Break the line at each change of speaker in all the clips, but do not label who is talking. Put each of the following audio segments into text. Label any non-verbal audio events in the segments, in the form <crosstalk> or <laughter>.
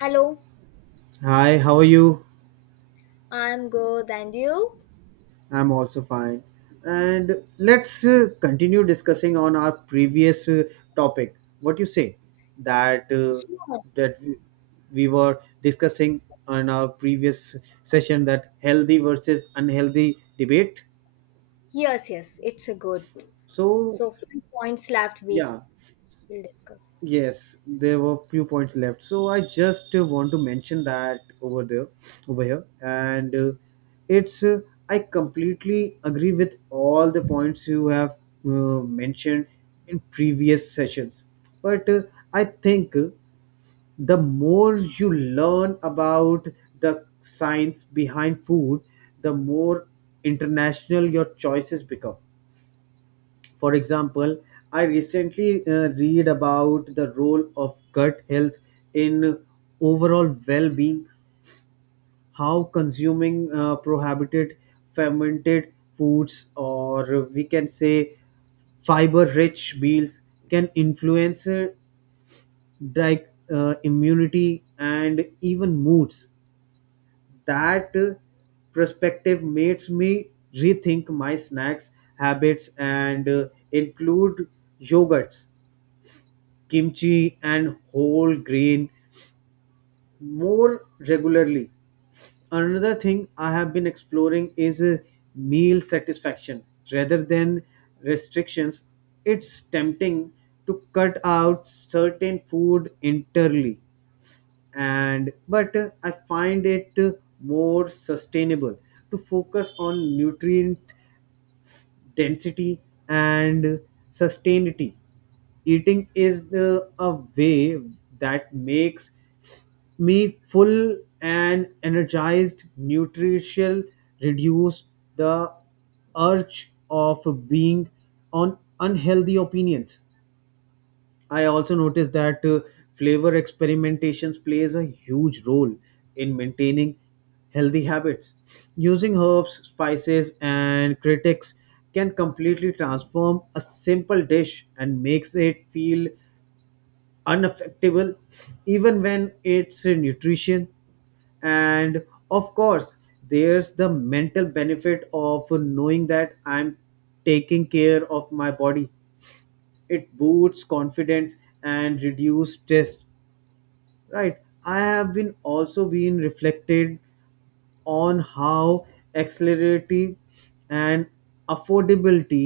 Hello,
Hi, how are you?
I'm good, and you?
I'm also fine. And let's continue discussing on our previous topic. What you say that uh, that we
Yes,
we were discussing on our previous session that healthy versus unhealthy debate.
yes, it's a good.
So
So, few points left,
yeah,
will discuss.
yes, there were few points left. So I just want to mention that over there, over here, and it's I completely agree with all the points you have uh, mentioned in previous sessions. But I think the more you learn about the science behind food, the more international your choices become for example, I recently read about the role of gut health in overall well being, how consuming prohibited fermented foods, or we can say fiber rich meals, can influence like immunity and even moods. That perspective makes me rethink my snacks habits and include yogurts kimchi and whole grain more regularly. Another thing I have been exploring is meal satisfaction rather than restrictions. It's tempting to cut out certain food entirely and but I find it more sustainable to focus on nutrient density and sustainability. Eating is the, a way that makes me full and energized, nutritional, reduce the urge of being on unhealthy opinions. I also noticed that flavor experimentations plays a huge role in maintaining healthy habits. Using herbs, spices, and critics can completely transform a simple dish and makes it feel unaffectable even when it's nutrition and of course there's the mental benefit of knowing that I'm taking care of my body. It boosts confidence and reduces stress, right? I have been also been reflected on how accelerity and affordability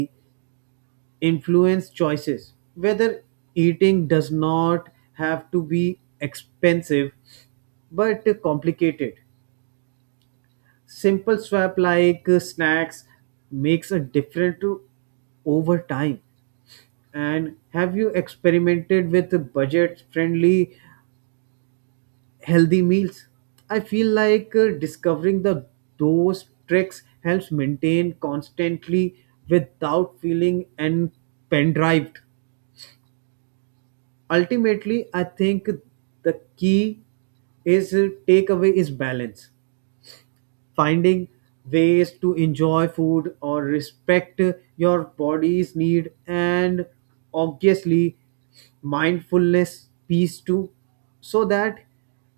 influence choices whether eating does not have to be expensive but complicated. Simple swap like snacks makes a difference over time. And have you experimented with budget friendly healthy meals? I feel like discovering the those tricks helps maintain constantly without feeling and pendrived. Ultimately, I think the key is takeaway is balance, finding ways to enjoy food or respect your body's need, and obviously mindfulness piece too, so that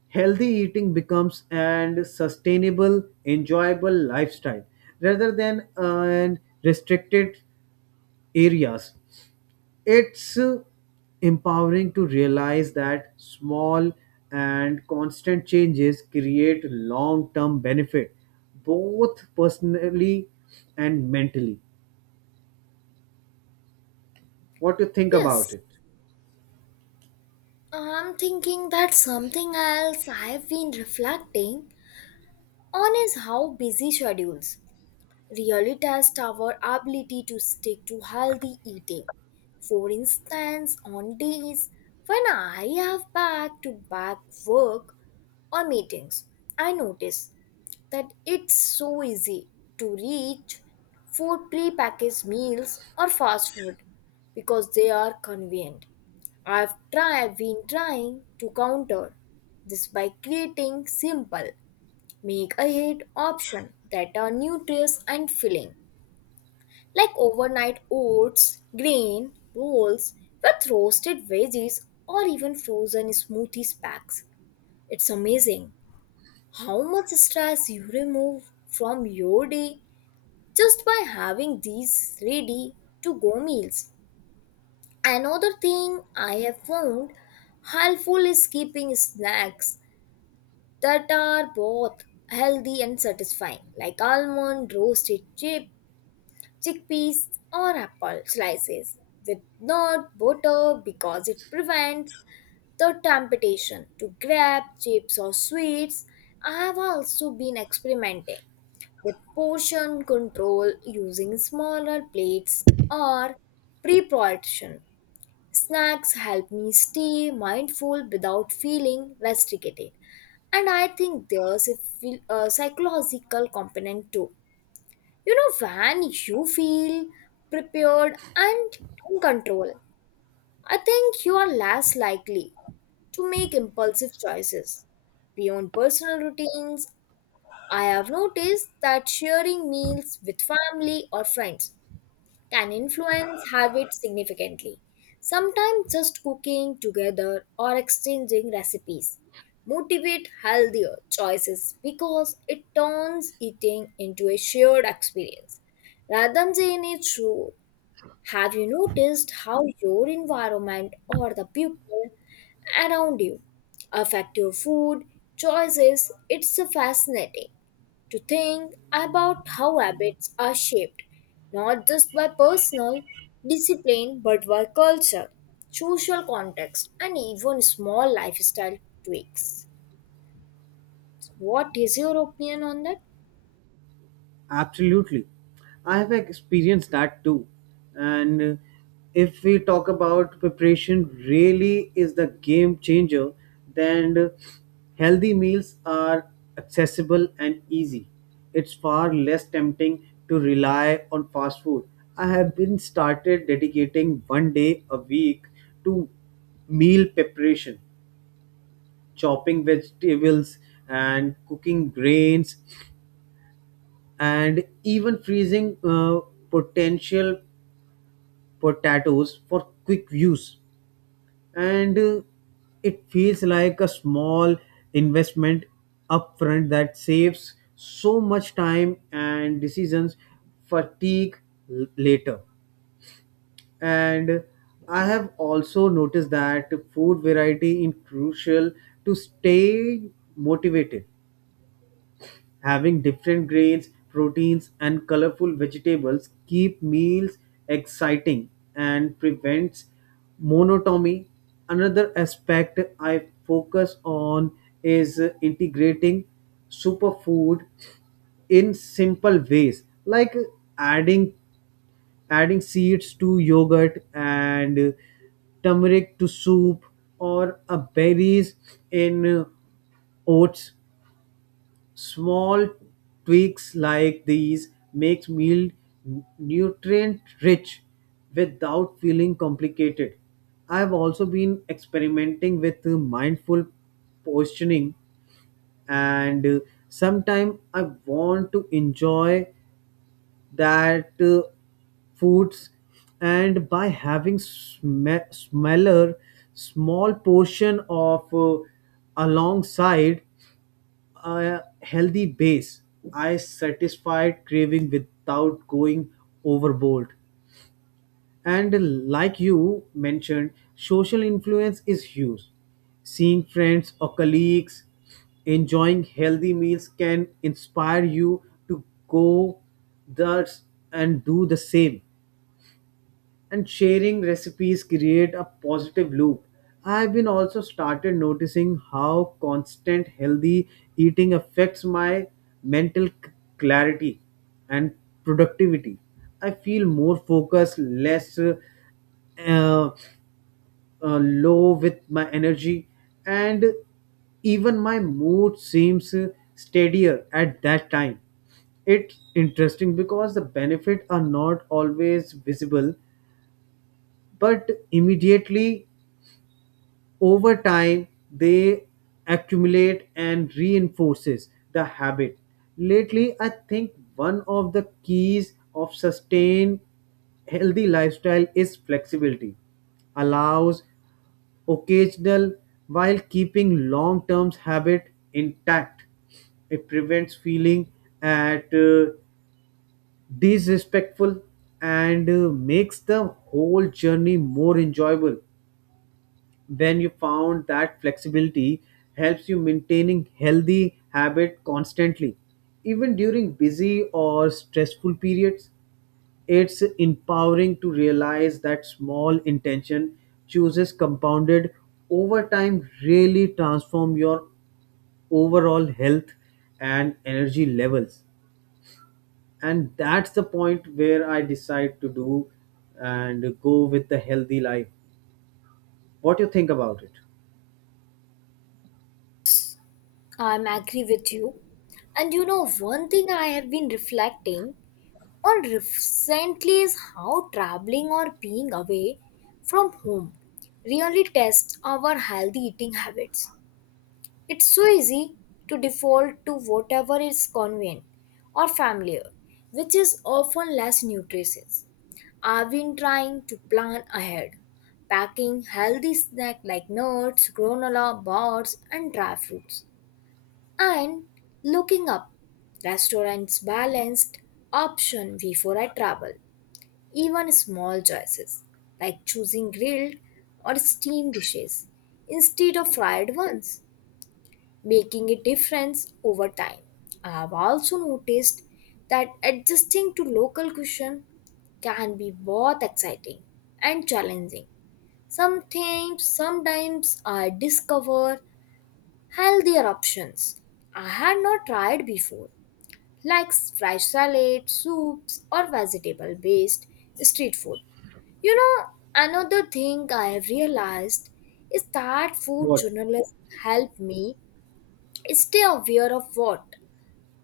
healthy eating becomes an sustainable enjoyable lifestyle rather than an restricted areas. It's empowering to realize that small and constant changes create long term benefit, both personally and mentally. What do you think about
Yes,
it?
I'm thinking that something else I've been reflecting on is how busy schedules really test our ability to stick to healthy eating. For instance, on days when I have back to back work or meetings, I notice that it's so easy to reach for pre-packaged meals or fast food because they are convenient. I've tried been trying to counter this by creating simple make ahead option that are nutritious and filling like overnight oats, grain, rolls with roasted veggies or even frozen smoothies packs. It's amazing how much stress you remove from your day just by having these ready to go meals. Another thing I have found helpful is keeping snacks that are both healthy and satisfying, like almond, roasted chip, chickpeas, or apple slices with not butter because it prevents the temptation to grab chips or sweets. I have also been experimenting with portion control using smaller plates or pre-portion. Snacks help me stay mindful without feeling restricted. And I think there's a psychological component too. You know, when you feel prepared and in control, I think you are less likely to make impulsive choices beyond personal routines. I have noticed that sharing meals with family or friends can influence habits significantly. Sometimes just cooking together or exchanging recipes motivate healthier choices because it turns eating into a shared experience. Rather than a chore, have you noticed how your environment or the people around you affect your food choices? It's fascinating to think about how habits are shaped not just by personal discipline but by culture, social context, and even small lifestyle tweaks. What is your opinion on that?
Absolutely. I have experienced that too. And if we talk about preparation, really is the game changer, then healthy meals are accessible and easy. It's far less tempting to rely on fast food. I have been started dedicating one day a week to meal preparation, chopping vegetables and cooking grains and even freezing potential potatoes for quick use. And it feels like a small investment upfront that saves so much time and decisions fatigue later. And I have also noticed that food variety is crucial to stay motivated. Having different grains, proteins, and colorful vegetables keep meals exciting and prevents monotony. Another aspect I focus on is integrating superfood in simple ways, like adding adding seeds to yogurt and turmeric to soup, or berries in oats. Small tweaks like these make meal nutrient rich without feeling complicated. I've also been experimenting with mindful positioning, and sometimes I want to enjoy that foods and by having small portion of alongside a healthy base. I satisfied craving without going overboard. And like you mentioned, social influence is huge. Seeing friends or colleagues enjoying healthy meals can inspire you to go thus and do the same, and sharing recipes create a positive loop. I've been also started noticing how constant healthy eating affects my mental clarity and productivity. I feel more focused, less uh, low with my energy, and even my mood seems steadier at that time. It's interesting because the benefits are not always visible but immediately over time they accumulate and reinforces the habit. Lately I think one of the keys of sustained healthy lifestyle is flexibility, allows occasional while keeping long-term habit intact. It prevents feeling at disrespectful, and makes the whole journey more enjoyable when you found that flexibility helps you maintaining healthy habit constantly even during busy or stressful periods. It's empowering to realize that small intention chooses compounded over time really transform your overall health and energy levels. And that's the point where I decide to do and go with the healthy life. What you think about it?
I'm agree with you. And you know, one thing I have been reflecting on recently is how traveling or being away from home really tests our healthy eating habits. It's so easy to default to whatever is convenient or familiar, which is often less nutritious. I've been trying to plan ahead, packing healthy snacks like nuts, granola bars, and dry fruits, and looking up restaurants balanced option before I travel. Even small choices like choosing grilled or steamed dishes instead of fried ones making a difference over time. I have also noticed that adjusting to local cuisine can be both exciting and challenging. Sometimes I discover healthier options I had not tried before, like fresh salad, soups, or vegetable based street food. You know, another thing I have realized is that food
What?
journalists help me stay aware of what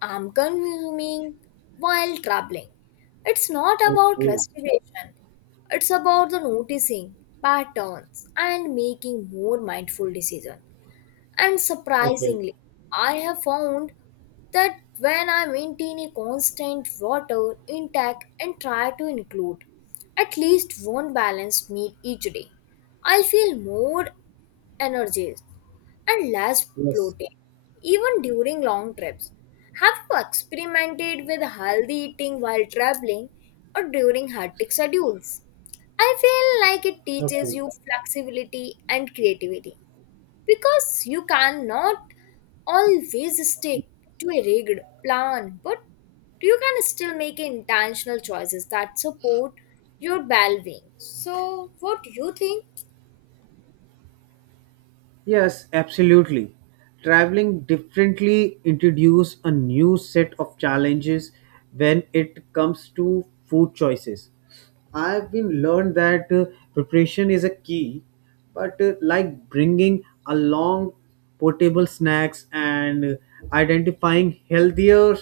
I'm consuming while traveling. It's not about
Okay.
restoration, it's about the noticing patterns and making more mindful decisions. And
Okay.
surprisingly, I have found that when I maintain a constant water intake and try to include at least one balanced meal each day, I feel more energized and less
Yes.
bloated, even during long trips. Have you experimented with healthy eating while traveling or during hectic schedules? I feel like it teaches
Okay.
you flexibility and creativity, because you cannot always stick to a rigid plan, but you can still make intentional choices that support your well-being. So, what do you think?
Yes, absolutely. Traveling differently introduce a new set of challenges when it comes to food choices. I've been learned that preparation is a key, but like bringing along portable snacks and identifying healthier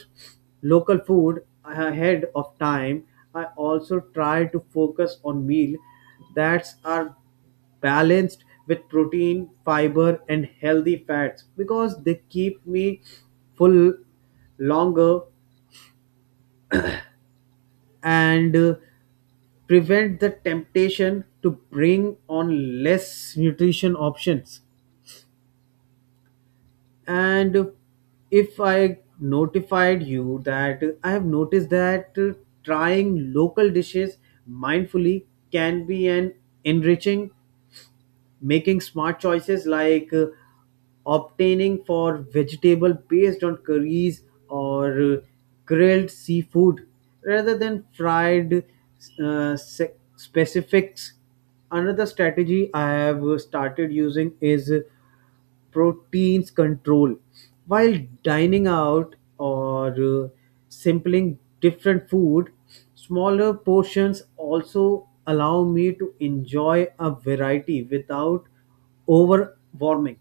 local food ahead of time. I also try to focus on meal that are balanced with protein, fiber, and healthy fats because they keep me full longer and prevent the temptation to bring on less nutrition options. And if I notified you that I have noticed that trying local dishes mindfully can be an enriching, making smart choices like obtaining for vegetable based on curries or grilled seafood rather than fried specifics. Another strategy I have started using is proteins control. While dining out or uh, sampling different food, smaller portions also allow me to enjoy a variety without overwarming.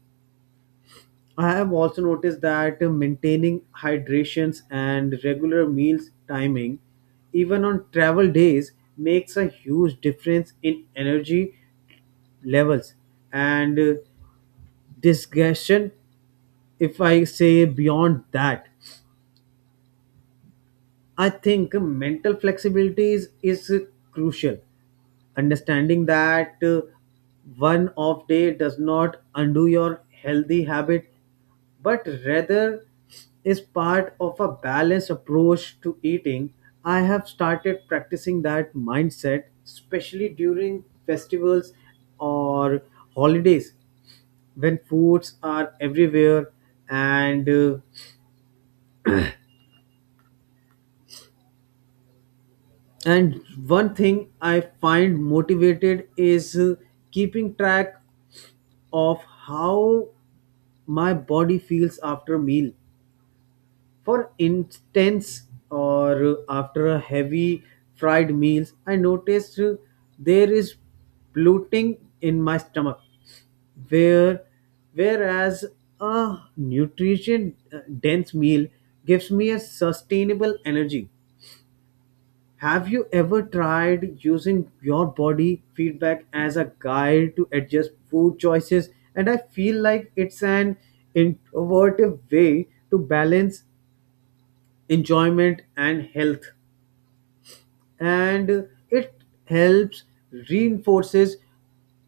I have also noticed that maintaining hydrations and regular meals timing, even on travel days, makes a huge difference in energy levels and digestion. If I say beyond that, I think mental flexibility is crucial. Understanding that one off day does not undo your healthy habit, but rather is part of a balanced approach to eating. I have started practicing that mindset, especially during festivals or holidays when foods are everywhere and uh, And one thing I find motivated is keeping track of how my body feels after a meal. For instance, or after a heavy fried meals, I noticed there is bloating in my stomach. Where, whereas a nutrition dense meal gives me a sustainable energy. Have you ever tried using your body feedback as a guide to adjust food choices? And I feel like it's an innovative way to balance enjoyment and health. And it helps reinforces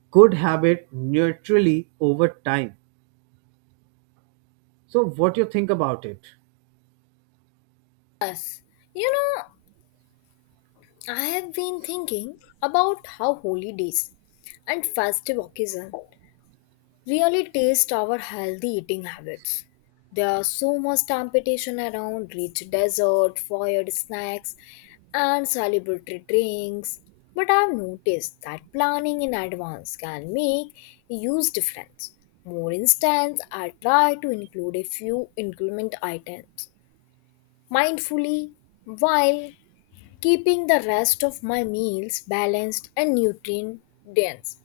good habit naturally over time. So what do you think about it?
Yes, you know, I have been thinking about how holidays and festive occasions really taste our healthy eating habits. There are so much temptation around rich dessert, fired snacks, and celebratory drinks. But I've noticed that planning in advance can make a huge difference. More instance, I try to include a few increment items mindfully while keeping the rest of my meals balanced and nutrient dense.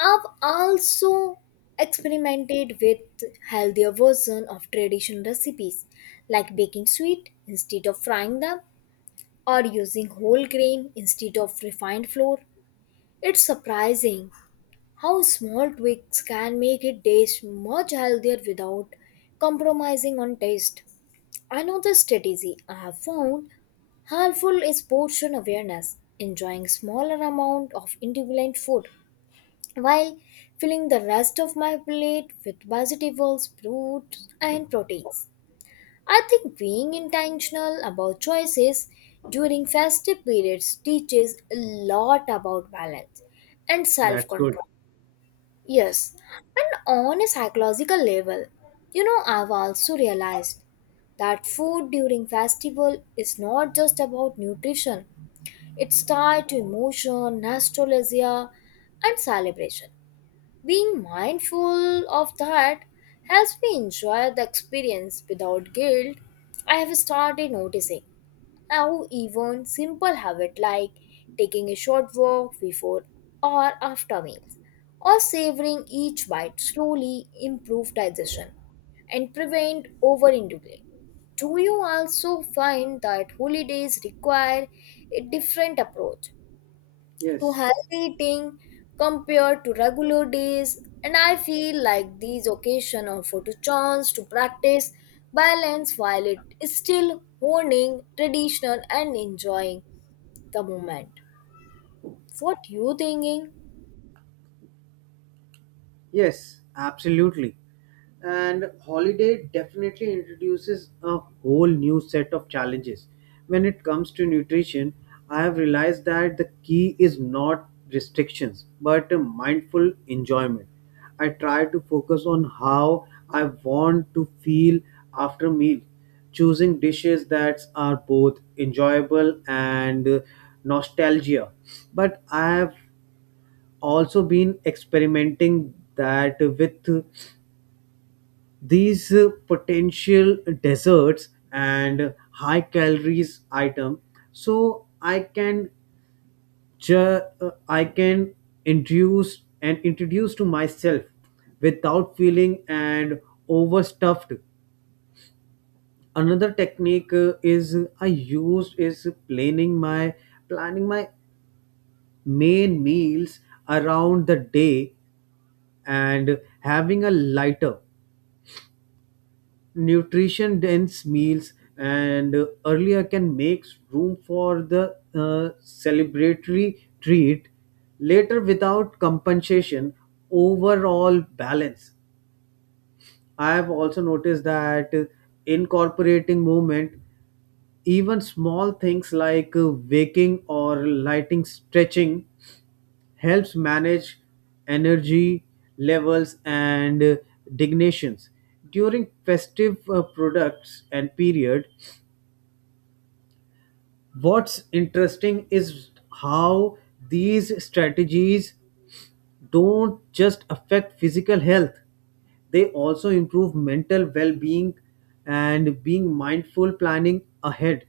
I've also experimented with healthier version of traditional recipes like baking sweet instead of frying them or using whole grain instead of refined flour. It's surprising how small tweaks can make a dish much healthier without compromising on taste. Another strategy I have found helpful is portion awareness, enjoying smaller amount of individual food while filling the rest of my plate with vegetables, fruits, and proteins. I think being intentional about choices during festive periods teaches a lot about balance and self
That's good.
control. Yes, and on a psychological level, you know, I've also realized that food during festival is not just about nutrition, it's tied to emotion nostalgia and celebration. Being mindful of that helps me enjoy the experience without guilt. I have started noticing how even simple habits, like taking a short walk before or after meals or savoring each bite slowly improve digestion and prevent overindulging. Do you also find that holidays require a different approach to
Yes.
healthy eating compared to regular days, and I feel like these occasions offer to chance to practice balance while it is still honing traditional and enjoying the moment. What you thinking?
Yes, absolutely. And holiday definitely introduces a whole new set of challenges. When it comes to nutrition, I have realized that the key is not restrictions but a mindful enjoyment. I try to focus on how I want to feel after meal, choosing dishes that are both enjoyable and nostalgia. But I have also been experimenting that with these potential desserts and high calories item so I can introduce and introduce to myself without feeling and overstuffed. Another technique is I use is planning my main meals around the day, and having a lighter nutrition dense meals and earlier can make room for the celebratory treat later without compensation overall balance. I have also noticed that incorporating movement, even small things like waking or lighting stretching, helps manage energy levels and designations during festive products and period. What's interesting is how these strategies don't just affect physical health, they also improve mental well-being. And being mindful planning ahead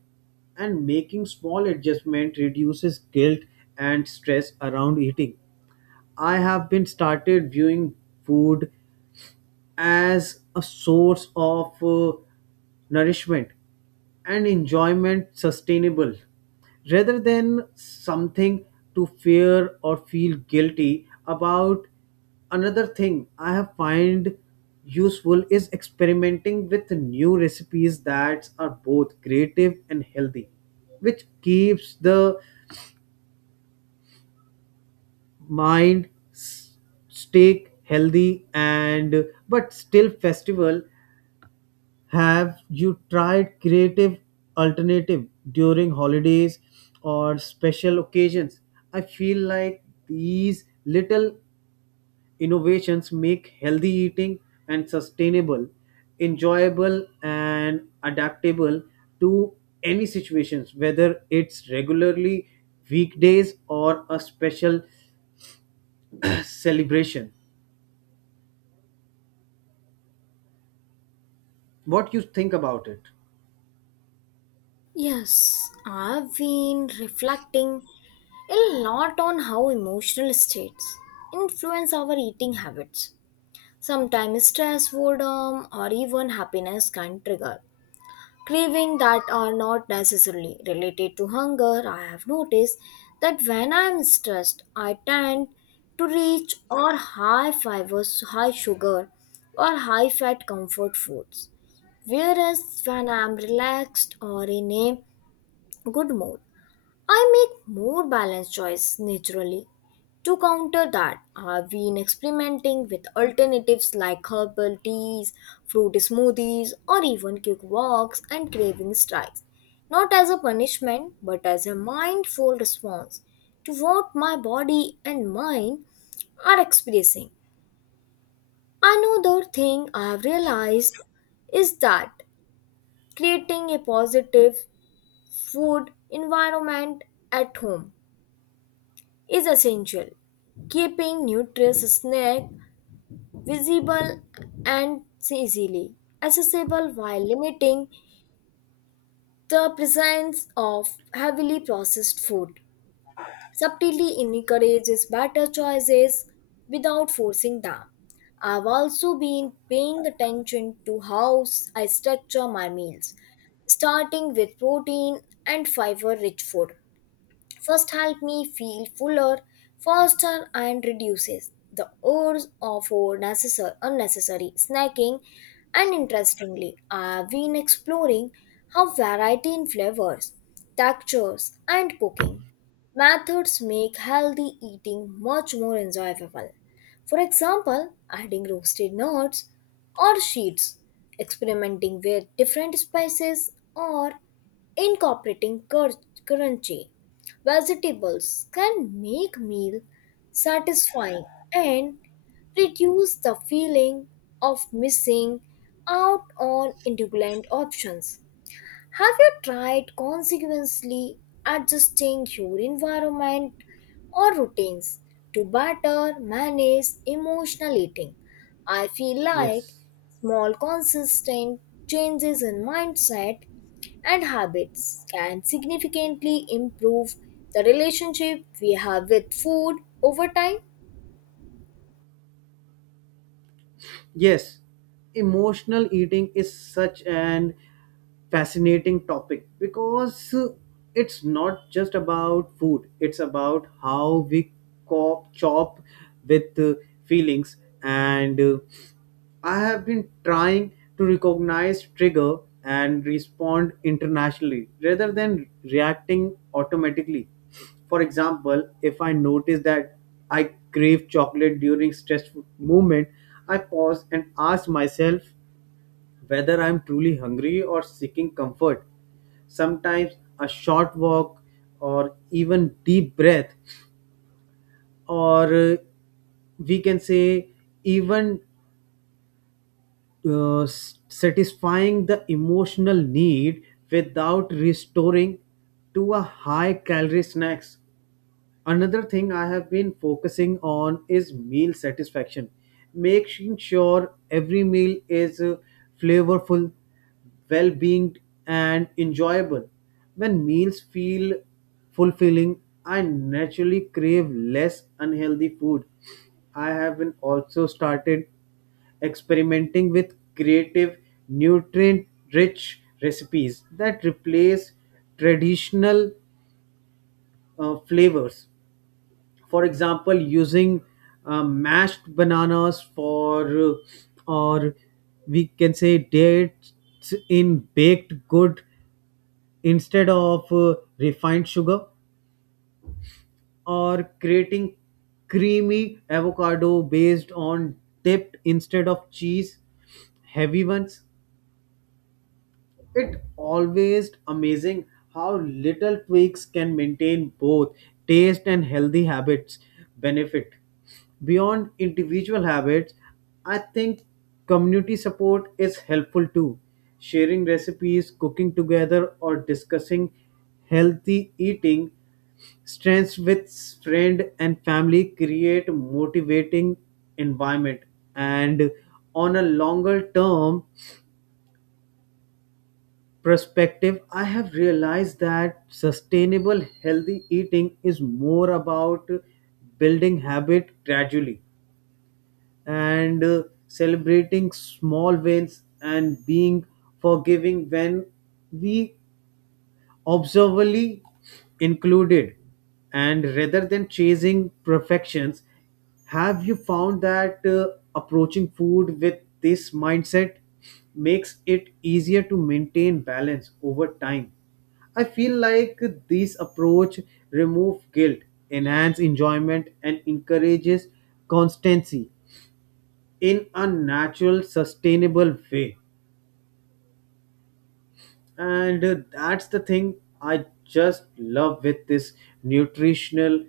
and making small adjustment reduces guilt and stress around eating. I have been started viewing food as a source of nourishment and enjoyment sustainable rather than something to fear or feel guilty about. Another thing I have find useful is experimenting with new recipes that are both creative and healthy, which keeps the mind stay healthy and but still festival. Have you tried creative alternative during holidays or special occasions? I feel like these little innovations make healthy eating and sustainable, enjoyable and adaptable to any situations, whether it's regularly weekdays or a special <clears throat> celebration. What you think about it?
Yes, I've been reflecting a lot on how emotional states influence our eating habits. Sometimes stress, boredom, or even happiness can trigger craving that are not necessarily related to hunger. I have noticed that when I am stressed, I tend to reach or high fiber, high sugar, or high fat comfort foods. Whereas when I am relaxed or in a good mood, I make more balanced choice naturally. To counter that, I've been experimenting with alternatives like herbal teas, fruit smoothies, or even quick walks and craving strikes. Not as a punishment, but as a mindful response to what my body and mind are experiencing. Another thing I've realized is that creating a positive food environment at home is essential. Keeping nutritious snack visible and easily accessible while limiting the presence of heavily processed food subtly encourages better choices without forcing them. I've also been paying attention to how I structure my meals, starting with protein and fiber rich food first help me feel fuller, faster, and reduces the urge of for necessary, unnecessary snacking. And interestingly, I've been exploring how variety in flavors, textures, and cooking methods make healthy eating much more enjoyable. For example, adding roasted nuts or seeds, experimenting with different spices, or incorporating currency vegetables can make meal satisfying and reduce the feeling of missing out on indulgent options. Have you tried consequently adjusting your environment or routines to better manage emotional eating? I feel like
Yes.
small consistent changes in mindset and habits can significantly improve the relationship we have with food over time.
Yes, emotional eating is such an fascinating topic because it's not just about food, it's about how we cop chop with feelings, and I have been trying to recognize trigger and respond internationally rather than reacting automatically. For example, if I notice that I crave chocolate during stressful moment, I pause and ask myself whether I'm truly hungry or seeking comfort. Sometimes a short walk or even deep breath or we can say even satisfying the emotional need without restoring to a high calorie snacks. Another thing I have been focusing on is meal satisfaction, making sure every meal is flavorful, well being, and enjoyable. When meals feel fulfilling, I naturally crave less unhealthy food. I have been also started experimenting with creative nutrient rich recipes that replace traditional flavors, for example using mashed bananas for or we can say dates in baked good instead of refined sugar, or creating creamy avocado based on dipped instead of cheese heavy ones. It always amazing how little tweaks can maintain both taste and healthy habits benefit. Beyond individual habits, I think community support is helpful too. Sharing recipes, cooking together, or discussing healthy eating strengths with friend and family create motivating environment. And on a longer term perspective, I have realized that sustainable healthy eating is more about building habit gradually and celebrating small wins and being forgiving when we observably included and rather than chasing perfections. Have you found that approaching food with this mindset makes it easier to maintain balance over time? I feel like this approach removes guilt, enhance enjoyment and encourages constancy in a natural sustainable way. And that's the thing I just love with this nutritional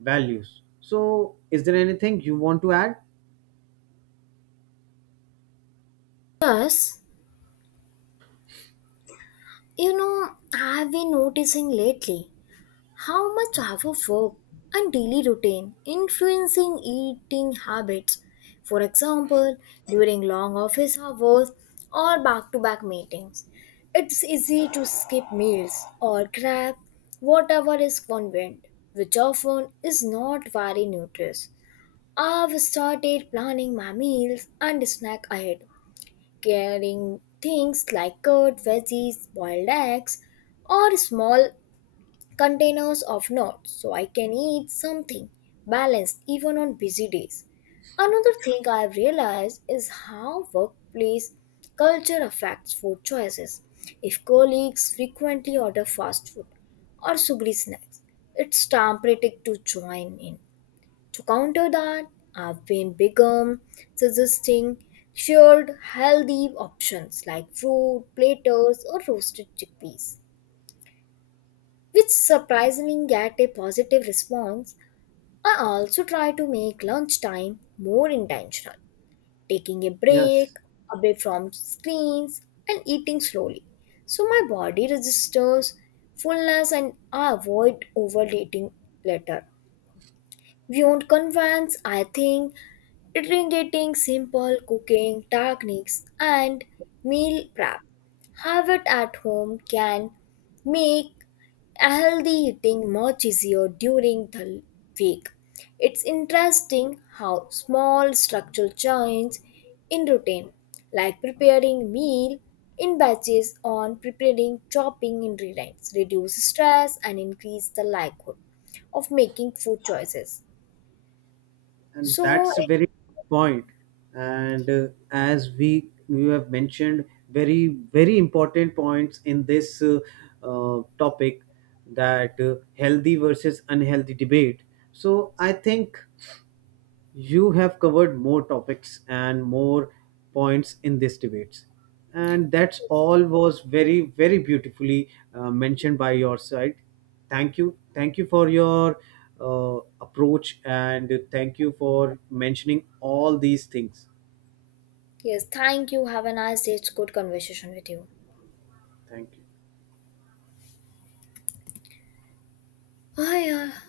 values. So is there anything you want to add?
Plus, you know, I've been noticing lately how much our work and daily routine influencing eating habits. For example, during long office hours or back-to-back meetings, it's easy to skip meals or grab whatever is convenient, which often is not very nutritious. I've started planning my meals and snack ahead, carrying things like curd, veggies, boiled eggs, or small containers of nuts so I can eat something balanced even on busy days. Another thing I've realized is how workplace culture affects food choices. If colleagues frequently order fast food or sugary snacks, it's tempting to join in. To counter that, I've been become suggesting shared healthy options like fruit, platters, or roasted chickpeas which surprisingly get a positive response. I also try to make lunchtime more intentional, taking a
Yes.
break away from screens and eating slowly, so my body registers fullness and I avoid overeating later. Beyond convenience, I think integrating simple cooking techniques and meal prep have it at home can make a healthy eating much easier during the week. It's interesting how small structural change in routine, like preparing meal in batches on preparing chopping ingredients, reduce stress and increase the likelihood of making food choices.
And
So,
that's a very good point. And as we you have mentioned very, very important points in this topic, that healthy versus unhealthy debate, so I think you have covered more topics and more points in this debate. And that's all was very, very beautifully mentioned by your side. Thank you. Thank you for your approach and thank you for mentioning all these things.
yes, thank you. Have a nice day. It's good conversation with you.
Thank you.
Oh, yeah.